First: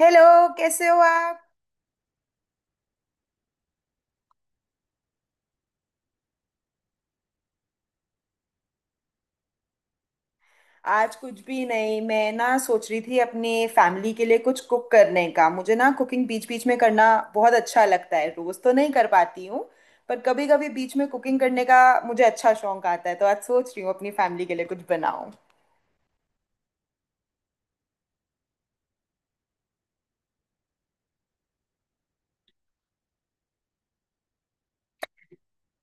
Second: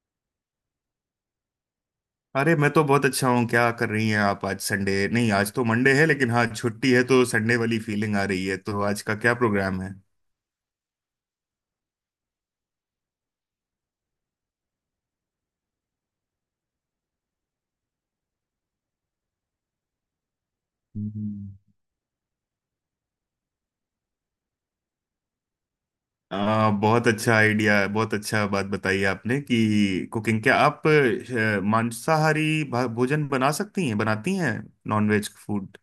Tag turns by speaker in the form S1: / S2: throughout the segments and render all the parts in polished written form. S1: Hello. कैसे हो आप?
S2: अरे मैं तो बहुत अच्छा हूँ। क्या कर रही हैं आप? आज संडे नहीं, आज तो मंडे है, लेकिन हाँ छुट्टी है तो संडे वाली फीलिंग आ रही है। तो आज का क्या प्रोग्राम है?
S1: आज कुछ भी नहीं, मैं ना सोच रही थी अपने फैमिली के लिए कुछ कुक करने का। मुझे ना कुकिंग बीच बीच में करना बहुत अच्छा लगता है। रोज तो नहीं कर पाती हूँ, पर कभी कभी बीच में कुकिंग
S2: हम्म।
S1: करने का मुझे अच्छा शौक आता है। तो आज सोच रही हूँ अपनी फैमिली के लिए कुछ बनाऊं।
S2: बहुत अच्छा आइडिया है, बहुत अच्छा बात बताई आपने कि कुकिंग। क्या आप मांसाहारी भोजन बना सकती हैं, बनाती हैं? Non veg food.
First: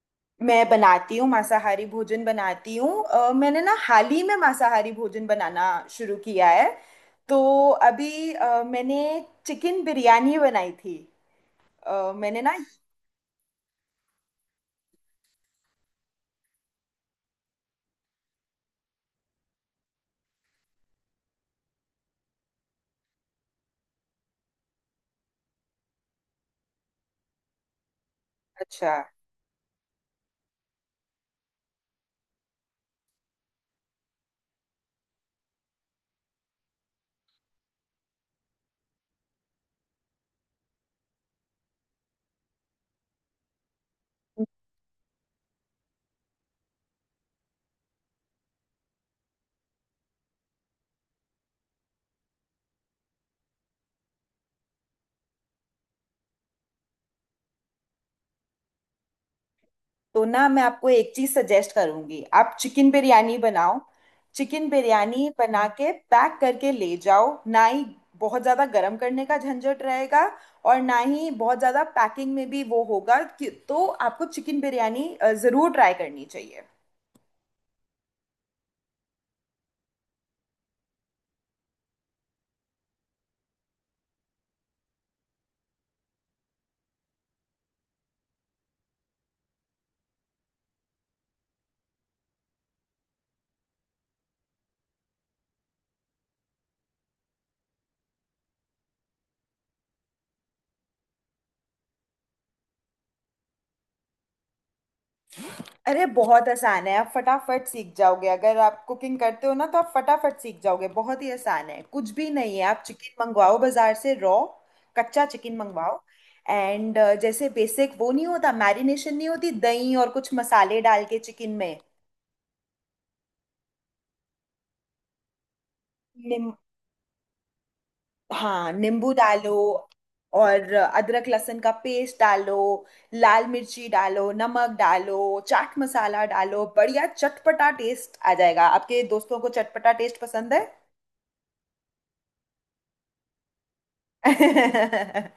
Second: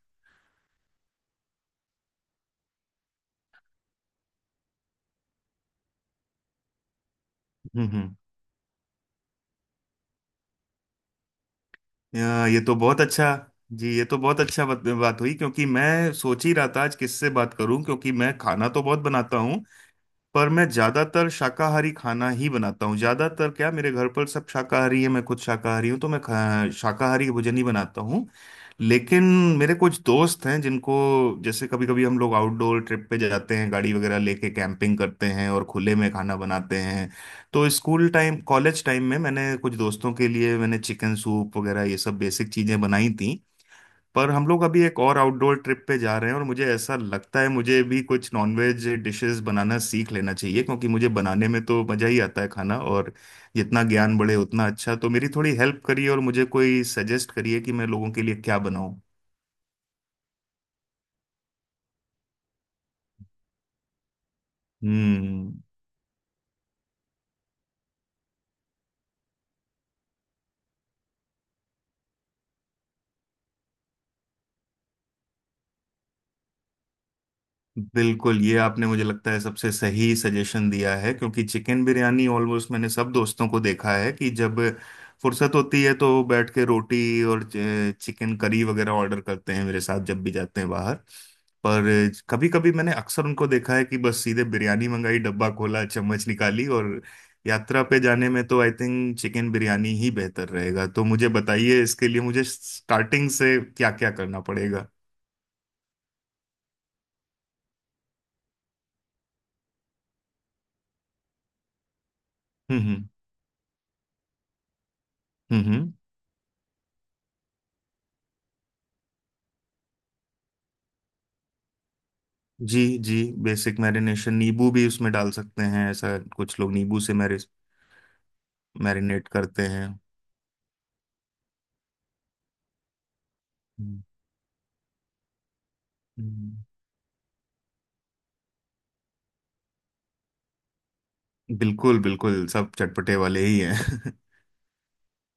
S1: मैं बनाती हूँ मांसाहारी भोजन, बनाती हूँ। मैंने ना हाल ही में मांसाहारी भोजन बनाना शुरू किया है। तो
S2: हम्म।
S1: अभी मैंने चिकन बिरयानी बनाई थी। अ, मैंने ना
S2: ये तो बहुत अच्छा जी। ये तो बहुत अच्छा बात हुई क्योंकि मैं सोच ही रहा था आज किससे बात करूं, क्योंकि मैं खाना तो बहुत बनाता हूं पर मैं ज्यादातर शाकाहारी खाना ही बनाता हूँ। ज्यादातर क्या, मेरे घर पर सब शाकाहारी है, मैं खुद शाकाहारी हूँ तो मैं शाकाहारी भोजन ही बनाता हूँ।
S1: अच्छा,
S2: लेकिन मेरे कुछ दोस्त हैं जिनको, जैसे कभी कभी हम लोग आउटडोर ट्रिप पे जाते हैं, गाड़ी वगैरह लेके कैंपिंग करते हैं और खुले में खाना बनाते हैं। तो स्कूल टाइम, कॉलेज टाइम में मैंने कुछ दोस्तों के लिए मैंने चिकन सूप वगैरह, ये सब बेसिक चीजें बनाई थी। पर हम लोग अभी एक और आउटडोर ट्रिप पे जा रहे हैं और मुझे ऐसा लगता है मुझे भी कुछ नॉनवेज डिशेस बनाना सीख लेना चाहिए, क्योंकि मुझे बनाने में तो मजा ही आता है खाना, और जितना ज्ञान बढ़े उतना अच्छा। तो मेरी थोड़ी हेल्प करिए और मुझे कोई सजेस्ट करिए कि मैं लोगों के लिए क्या बनाऊं।
S1: तो ना मैं आपको एक चीज सजेस्ट करूंगी, आप चिकन बिरयानी बनाओ। चिकन बिरयानी
S2: हम्म।
S1: बना के पैक करके ले जाओ। ना ही बहुत ज्यादा गर्म करने का झंझट रहेगा, और ना ही बहुत ज्यादा पैकिंग में भी वो होगा कि, तो आपको चिकन बिरयानी जरूर ट्राई करनी चाहिए।
S2: बिल्कुल, ये आपने मुझे लगता है सबसे सही सजेशन दिया है, क्योंकि चिकन बिरयानी ऑलमोस्ट मैंने सब दोस्तों को देखा है कि जब फुर्सत होती है तो बैठ के रोटी और चिकन करी वगैरह ऑर्डर करते हैं। मेरे साथ जब भी जाते हैं बाहर, पर कभी कभी मैंने अक्सर उनको देखा है कि बस सीधे बिरयानी मंगाई, डब्बा खोला, चम्मच निकाली, और यात्रा पे जाने में तो आई थिंक चिकन बिरयानी ही बेहतर रहेगा। तो मुझे बताइए, इसके लिए मुझे स्टार्टिंग से क्या क्या करना पड़ेगा?
S1: अरे बहुत आसान है, आप फटाफट सीख जाओगे। अगर आप कुकिंग करते हो ना, तो आप फटाफट सीख जाओगे। बहुत ही आसान है, कुछ भी नहीं है। आप
S2: हम्म।
S1: चिकन मंगवाओ बाजार से, रॉ, कच्चा चिकन
S2: हम्म हम्म।
S1: मंगवाओ। एंड जैसे बेसिक वो नहीं होता मैरिनेशन, नहीं होती? दही और कुछ मसाले डाल के चिकन में।
S2: जी जी। बेसिक मैरिनेशन, नींबू भी उसमें डाल सकते हैं, ऐसा
S1: निम
S2: कुछ लोग नींबू से
S1: हाँ, नींबू
S2: मैरिनेट
S1: डालो,
S2: करते हैं।
S1: और अदरक लहसुन का पेस्ट डालो, लाल मिर्ची
S2: हम्म।
S1: डालो, नमक डालो, चाट मसाला
S2: हम्म।
S1: डालो। बढ़िया चटपटा टेस्ट आ जाएगा। आपके दोस्तों को चटपटा टेस्ट पसंद है?
S2: बिल्कुल बिल्कुल, सब चटपटे वाले ही हैं।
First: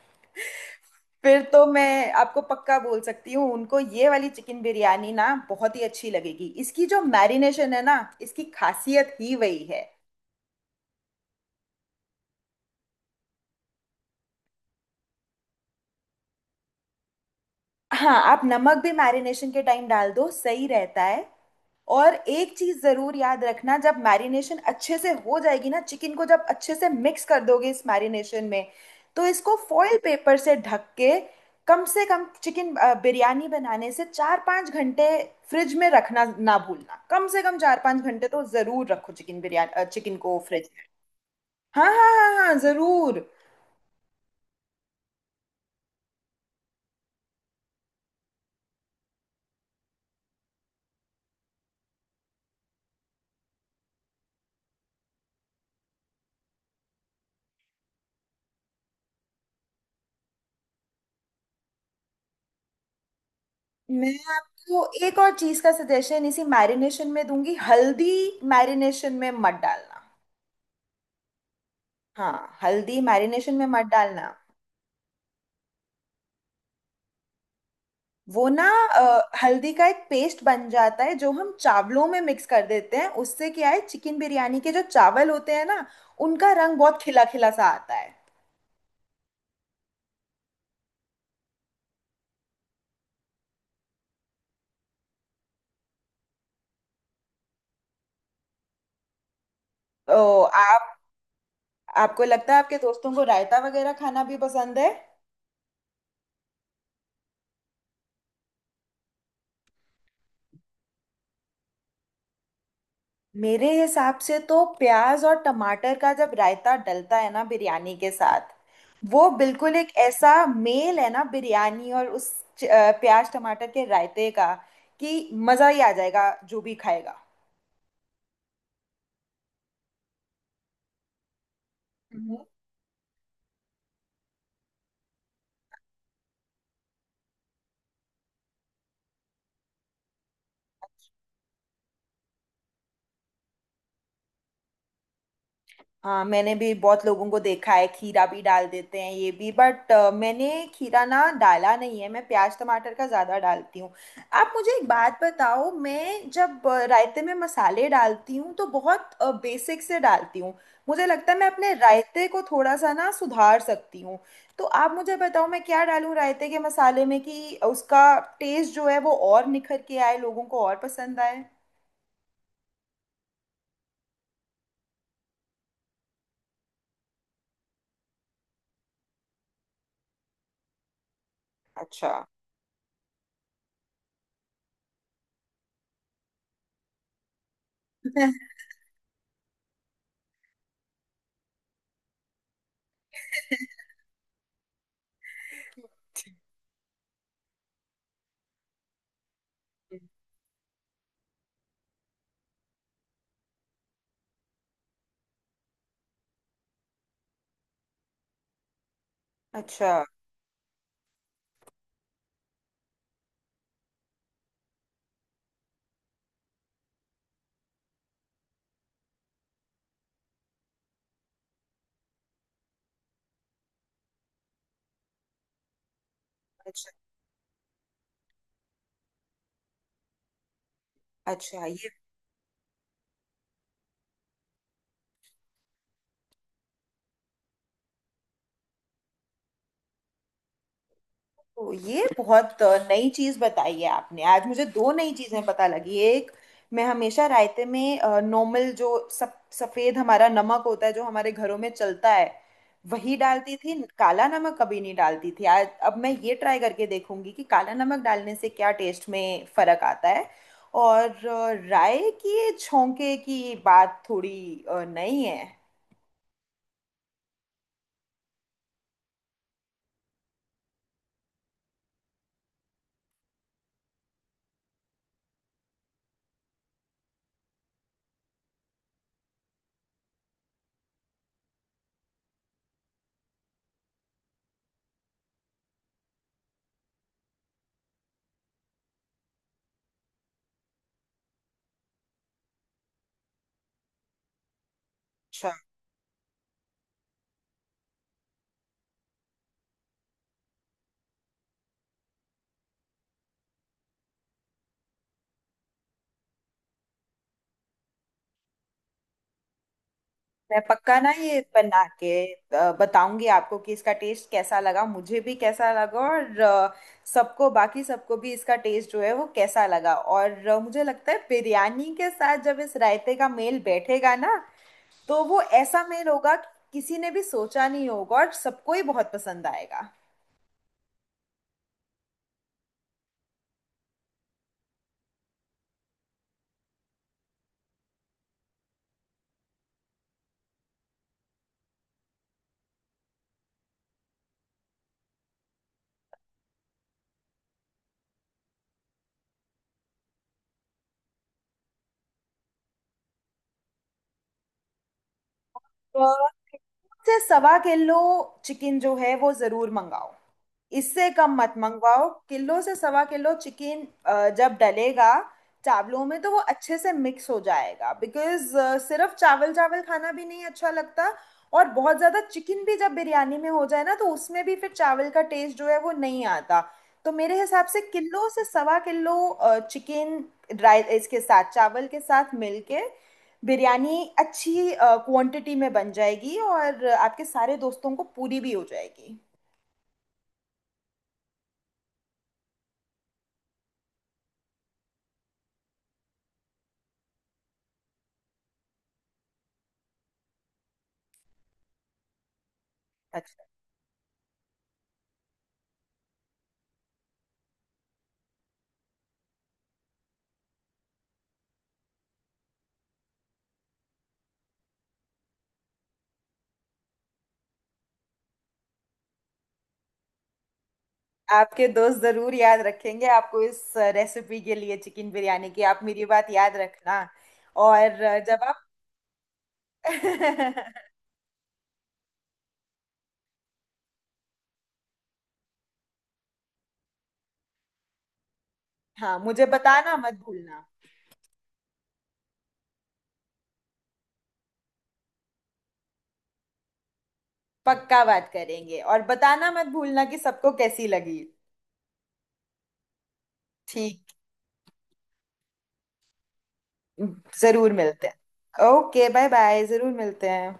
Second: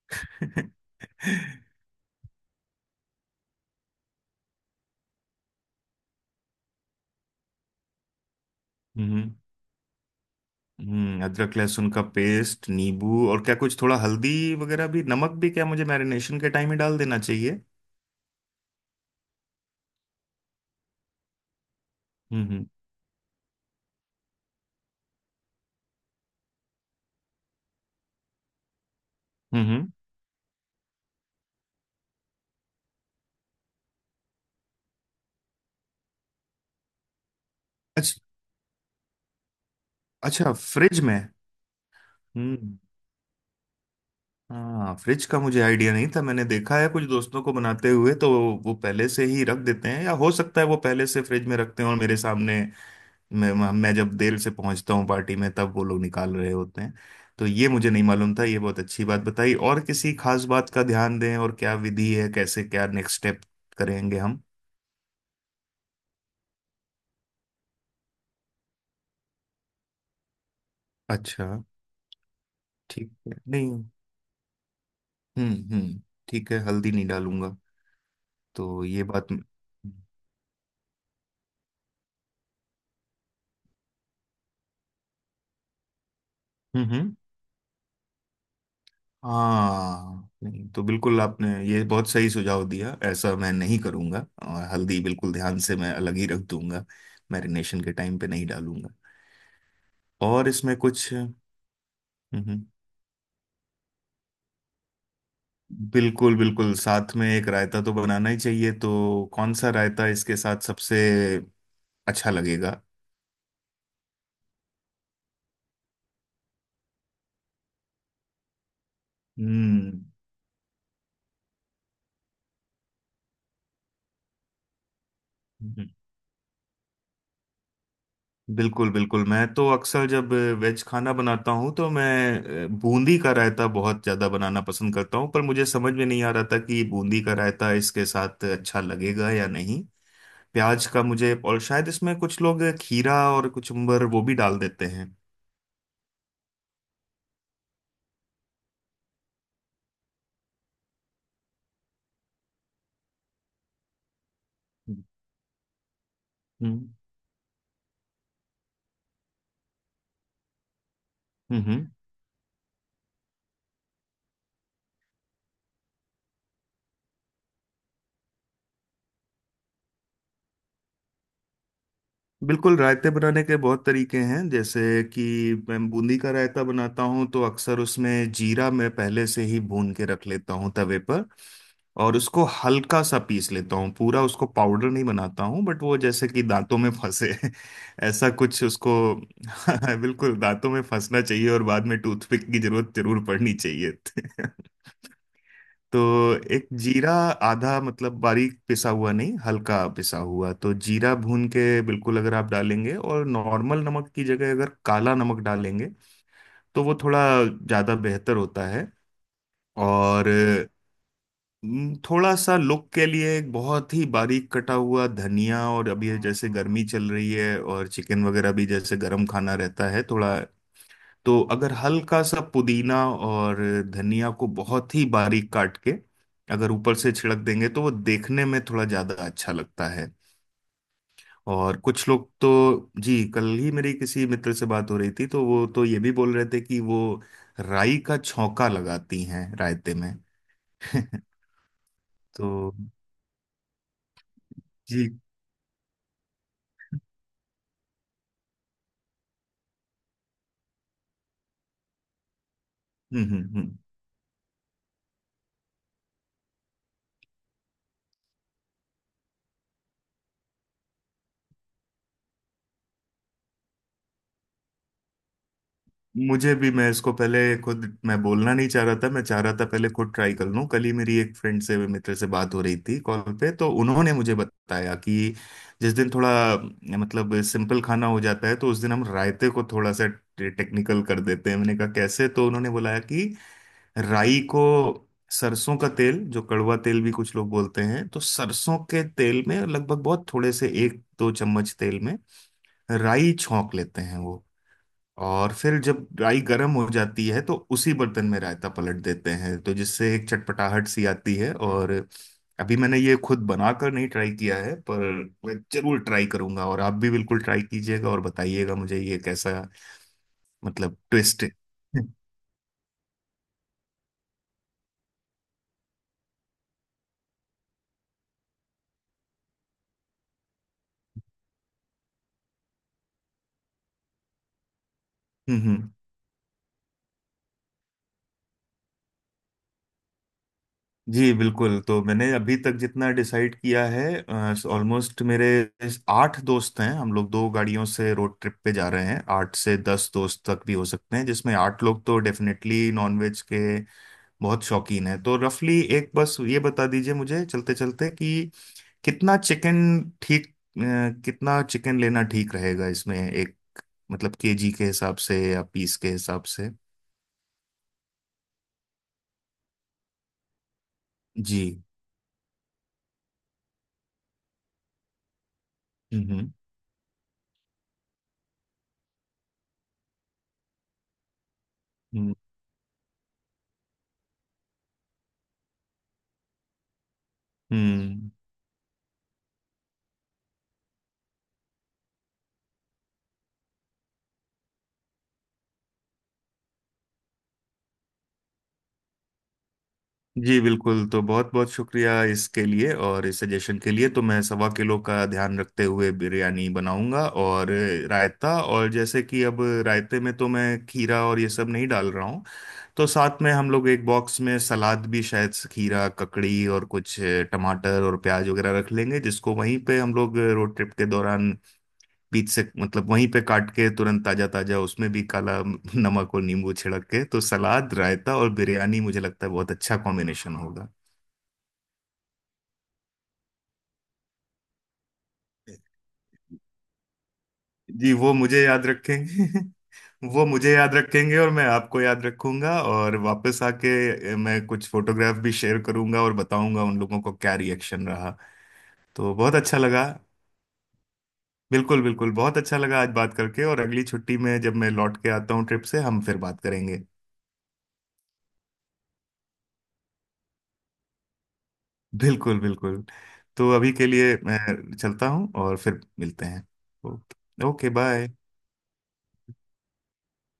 S1: फिर तो मैं आपको पक्का बोल सकती हूँ, उनको ये वाली चिकन बिरयानी ना बहुत ही अच्छी लगेगी। इसकी जो मैरिनेशन है ना, इसकी खासियत ही
S2: हम्म
S1: वही है।
S2: हम्म। अदरक लहसुन का पेस्ट, नींबू, और क्या कुछ थोड़ा हल्दी वगैरह भी, नमक भी, क्या मुझे मैरिनेशन के टाइम ही डाल देना चाहिए?
S1: हाँ, आप नमक भी मैरिनेशन के टाइम डाल दो, सही रहता है। और एक
S2: हम्म।
S1: चीज जरूर याद रखना, जब मैरिनेशन अच्छे से हो जाएगी ना, चिकन को जब अच्छे से मिक्स कर दोगे इस मैरिनेशन में, तो इसको
S2: हम्म।
S1: फॉइल पेपर से ढक के कम से कम चिकन बिरयानी बनाने से चार पाँच घंटे फ्रिज में रखना ना भूलना। कम से कम चार पाँच
S2: अच्छा।
S1: घंटे तो जरूर रखो चिकन बिरयानी, चिकन को
S2: अच्छा,
S1: फ्रिज में।
S2: फ्रिज में।
S1: हाँ हाँ हाँ हाँ,
S2: हम्म।
S1: जरूर।
S2: हाँ, फ्रिज का मुझे आइडिया नहीं था। मैंने देखा है कुछ दोस्तों को बनाते हुए, तो वो पहले से ही रख देते हैं या हो सकता है वो पहले से फ्रिज में रखते हैं और मेरे सामने मैं जब देर से पहुंचता हूँ पार्टी में तब वो लोग निकाल रहे होते हैं। तो ये मुझे नहीं मालूम था, ये बहुत अच्छी बात बताई। और किसी खास बात का ध्यान दें, और क्या विधि है, कैसे क्या नेक्स्ट स्टेप
S1: मैं
S2: करेंगे हम?
S1: आपको एक और चीज का सजेशन इसी मैरिनेशन में दूंगी, हल्दी मैरिनेशन में मत डालना।
S2: अच्छा।
S1: हाँ, हल्दी
S2: ठीक है,
S1: मैरिनेशन में
S2: नहीं।
S1: मत डालना।
S2: हम्म। ठीक है, हल्दी नहीं डालूंगा।
S1: वो ना,
S2: तो ये बात।
S1: हल्दी का
S2: हम्म।
S1: एक पेस्ट बन जाता है जो हम चावलों में मिक्स कर देते हैं। उससे क्या है, चिकन बिरयानी के जो चावल होते हैं ना, उनका रंग
S2: हम्म।
S1: बहुत
S2: हम्म।
S1: खिला खिला सा आता है।
S2: हाँ, नहीं तो बिल्कुल आपने ये बहुत सही सुझाव दिया, ऐसा मैं नहीं करूंगा, और हल्दी बिल्कुल ध्यान से मैं अलग ही रख दूंगा, मैरिनेशन के टाइम पे नहीं डालूंगा।
S1: तो
S2: और इसमें
S1: आप
S2: कुछ।
S1: आपको लगता है
S2: हम्म।
S1: आपके दोस्तों को रायता वगैरह खाना भी पसंद है?
S2: बिल्कुल बिल्कुल, साथ में एक रायता तो बनाना ही चाहिए। तो कौन सा रायता इसके साथ सबसे अच्छा लगेगा?
S1: मेरे हिसाब से तो प्याज और टमाटर का जब रायता डलता है ना बिरयानी के साथ, वो बिल्कुल एक
S2: हम्म।
S1: ऐसा मेल है ना बिरयानी और उस प्याज टमाटर के रायते का, कि मज़ा ही आ जाएगा जो भी खाएगा।
S2: बिल्कुल बिल्कुल, मैं तो अक्सर जब वेज खाना बनाता हूँ तो मैं बूंदी का रायता बहुत ज़्यादा बनाना पसंद करता हूँ, पर मुझे समझ में नहीं आ रहा था कि बूंदी का रायता इसके साथ अच्छा लगेगा या नहीं। प्याज का मुझे, और शायद इसमें कुछ लोग खीरा और कुचुम्बर वो भी डाल देते हैं।
S1: हाँ, मैंने भी बहुत लोगों को देखा है, खीरा भी डाल देते हैं ये भी, बट मैंने खीरा ना डाला नहीं है। मैं प्याज टमाटर का ज़्यादा डालती हूँ। आप मुझे एक
S2: हम्म
S1: बात बताओ, मैं जब
S2: हम्म।
S1: रायते में मसाले डालती हूँ तो बहुत बेसिक से डालती हूँ। मुझे लगता है मैं अपने
S2: हम्म।
S1: रायते को थोड़ा सा ना सुधार सकती हूँ। तो आप मुझे बताओ, मैं क्या डालूँ रायते के मसाले में कि उसका टेस्ट जो है वो और निखर के आए, लोगों को और पसंद आए।
S2: बिल्कुल, रायते बनाने के बहुत तरीके हैं, जैसे कि मैं बूंदी का रायता बनाता हूँ तो अक्सर उसमें जीरा मैं पहले से ही भून के रख लेता हूँ तवे पर,
S1: अच्छा।
S2: और उसको हल्का सा पीस लेता हूँ, पूरा उसको पाउडर नहीं बनाता हूँ, बट वो जैसे कि दांतों में फंसे ऐसा कुछ उसको। बिल्कुल, दांतों में फंसना चाहिए और बाद में टूथपिक की जरूरत जरूर पड़नी चाहिए। तो एक जीरा, आधा मतलब बारीक पिसा हुआ नहीं, हल्का पिसा हुआ, तो जीरा भून के बिल्कुल अगर आप डालेंगे, और नॉर्मल नमक की जगह अगर काला नमक डालेंगे, तो वो थोड़ा ज़्यादा बेहतर होता है।
S1: अच्छा।
S2: और थोड़ा सा लुक के लिए एक बहुत ही बारीक कटा हुआ धनिया, और अभी ये जैसे गर्मी चल रही है और चिकन वगैरह भी जैसे गर्म खाना रहता है थोड़ा, तो अगर हल्का सा पुदीना और धनिया को बहुत ही बारीक काट के अगर
S1: अच्छा
S2: ऊपर से छिड़क देंगे तो वो देखने में थोड़ा ज्यादा अच्छा लगता है।
S1: अच्छा।
S2: और कुछ लोग तो, जी कल ही मेरी किसी मित्र से बात हो रही थी तो वो तो ये भी बोल रहे थे कि वो राई का छौंका लगाती हैं रायते में।
S1: ये
S2: तो
S1: बहुत नई चीज बताई है आपने। आज मुझे दो नई
S2: जी।
S1: चीजें पता लगी। एक, मैं हमेशा रायते में नॉर्मल जो सब सफेद हमारा नमक होता है जो हमारे घरों में चलता है, वही डालती
S2: हम्म।
S1: थी, काला नमक कभी नहीं डालती थी। आज अब मैं ये ट्राई करके देखूंगी कि काला नमक डालने से क्या टेस्ट में फर्क आता है। और राय की छोंके की बात थोड़ी नई है।
S2: मुझे भी, मैं इसको पहले खुद मैं बोलना नहीं चाह रहा था, मैं चाह रहा था पहले खुद ट्राई कर लूं। कल ही मेरी एक फ्रेंड से, मित्र से बात हो रही थी कॉल पे, तो उन्होंने मुझे बताया कि जिस दिन थोड़ा मतलब सिंपल खाना हो जाता है तो उस दिन हम रायते को थोड़ा सा टेक्निकल कर देते हैं। मैंने कहा कैसे, तो उन्होंने बोला कि राई को, सरसों का तेल, जो कड़वा तेल भी कुछ लोग बोलते हैं, तो सरसों के तेल में लगभग बहुत थोड़े से एक दो चम्मच तेल में राई छौंक लेते हैं वो,
S1: अच्छा।
S2: और फिर जब राई गर्म हो जाती है तो उसी बर्तन में रायता पलट देते हैं, तो जिससे एक चटपटाहट सी आती है। और अभी मैंने ये खुद बनाकर नहीं ट्राई किया है पर मैं जरूर ट्राई करूंगा और आप भी बिल्कुल ट्राई कीजिएगा और बताइएगा मुझे ये कैसा,
S1: मैं
S2: मतलब
S1: पक्का ना ये
S2: ट्विस्ट है।
S1: बना के बताऊंगी आपको कि इसका टेस्ट कैसा लगा, मुझे भी कैसा लगा, और सबको, बाकी सबको भी इसका टेस्ट जो है वो कैसा लगा। और मुझे लगता है बिरयानी के साथ जब इस रायते का मेल बैठेगा ना, तो वो ऐसा
S2: हम्म।
S1: मेल होगा कि किसी ने भी सोचा नहीं होगा, और सबको ही बहुत पसंद आएगा।
S2: जी बिल्कुल। तो मैंने अभी तक जितना डिसाइड किया है, ऑलमोस्ट मेरे इस आठ दोस्त हैं, हम लोग दो गाड़ियों से रोड ट्रिप पे जा रहे हैं, आठ से दस दोस्त तक भी हो सकते हैं, जिसमें आठ लोग तो डेफिनेटली नॉनवेज के बहुत शौकीन हैं। तो रफली एक बस ये बता दीजिए मुझे चलते चलते कि कितना चिकन कितना चिकन लेना ठीक रहेगा इसमें? एक मतलब केजी के हिसाब से या पीस
S1: तो
S2: के हिसाब से?
S1: मुझे सवा किलो चिकन जो है वो ज़रूर मंगाओ, इससे कम मत
S2: जी।
S1: मंगवाओ। किलो से सवा किलो चिकन जब डलेगा चावलों में, तो वो
S2: हम्म।
S1: अच्छे से मिक्स हो जाएगा। बिकॉज सिर्फ चावल चावल खाना भी नहीं अच्छा लगता, और बहुत ज्यादा
S2: हम्म
S1: चिकन भी जब बिरयानी में हो जाए ना, तो उसमें भी फिर चावल का टेस्ट जो है वो नहीं आता। तो मेरे हिसाब से किलो
S2: हम्म।
S1: से सवा किलो चिकन ड्राई, इसके साथ चावल के साथ मिलके बिरयानी अच्छी क्वांटिटी में बन जाएगी, और आपके सारे दोस्तों को पूरी भी हो जाएगी।
S2: जी बिल्कुल, तो बहुत बहुत शुक्रिया इसके लिए और इस सजेशन के लिए। तो मैं सवा किलो का ध्यान रखते हुए बिरयानी बनाऊंगा, और रायता, और जैसे कि अब रायते में तो मैं खीरा और ये सब नहीं डाल रहा हूँ तो साथ
S1: अच्छा।
S2: में हम लोग एक बॉक्स में सलाद भी, शायद से, खीरा ककड़ी और कुछ टमाटर और प्याज वगैरह रख लेंगे जिसको वहीं पे हम लोग रोड ट्रिप के दौरान बीच से मतलब वहीं पे काट के तुरंत ताजा ताजा उसमें भी काला नमक और नींबू छिड़क के। तो सलाद, रायता और बिरयानी, मुझे लगता है बहुत अच्छा कॉम्बिनेशन होगा।
S1: आपके दोस्त जरूर याद रखेंगे आपको इस रेसिपी के लिए, चिकन बिरयानी की। आप मेरी बात याद रखना। और
S2: जी वो
S1: जब
S2: मुझे
S1: आप
S2: याद रखेंगे। वो मुझे याद रखेंगे और मैं आपको याद रखूंगा, और वापस आके मैं कुछ फोटोग्राफ भी शेयर करूंगा और बताऊंगा उन लोगों को क्या रिएक्शन रहा।
S1: हाँ,
S2: तो
S1: मुझे
S2: बहुत अच्छा
S1: बताना
S2: लगा,
S1: मत भूलना।
S2: बिल्कुल बिल्कुल बहुत अच्छा लगा आज बात करके, और अगली छुट्टी में जब मैं लौट के आता हूँ ट्रिप से हम फिर बात करेंगे।
S1: पक्का बात करेंगे, और बताना मत भूलना कि सबको कैसी लगी।
S2: बिल्कुल बिल्कुल। तो अभी
S1: ठीक।
S2: के लिए मैं चलता हूँ और फिर मिलते हैं।
S1: जरूर
S2: ओके
S1: मिलते
S2: बाय।
S1: हैं। Okay, bye bye. जरूर मिलते हैं।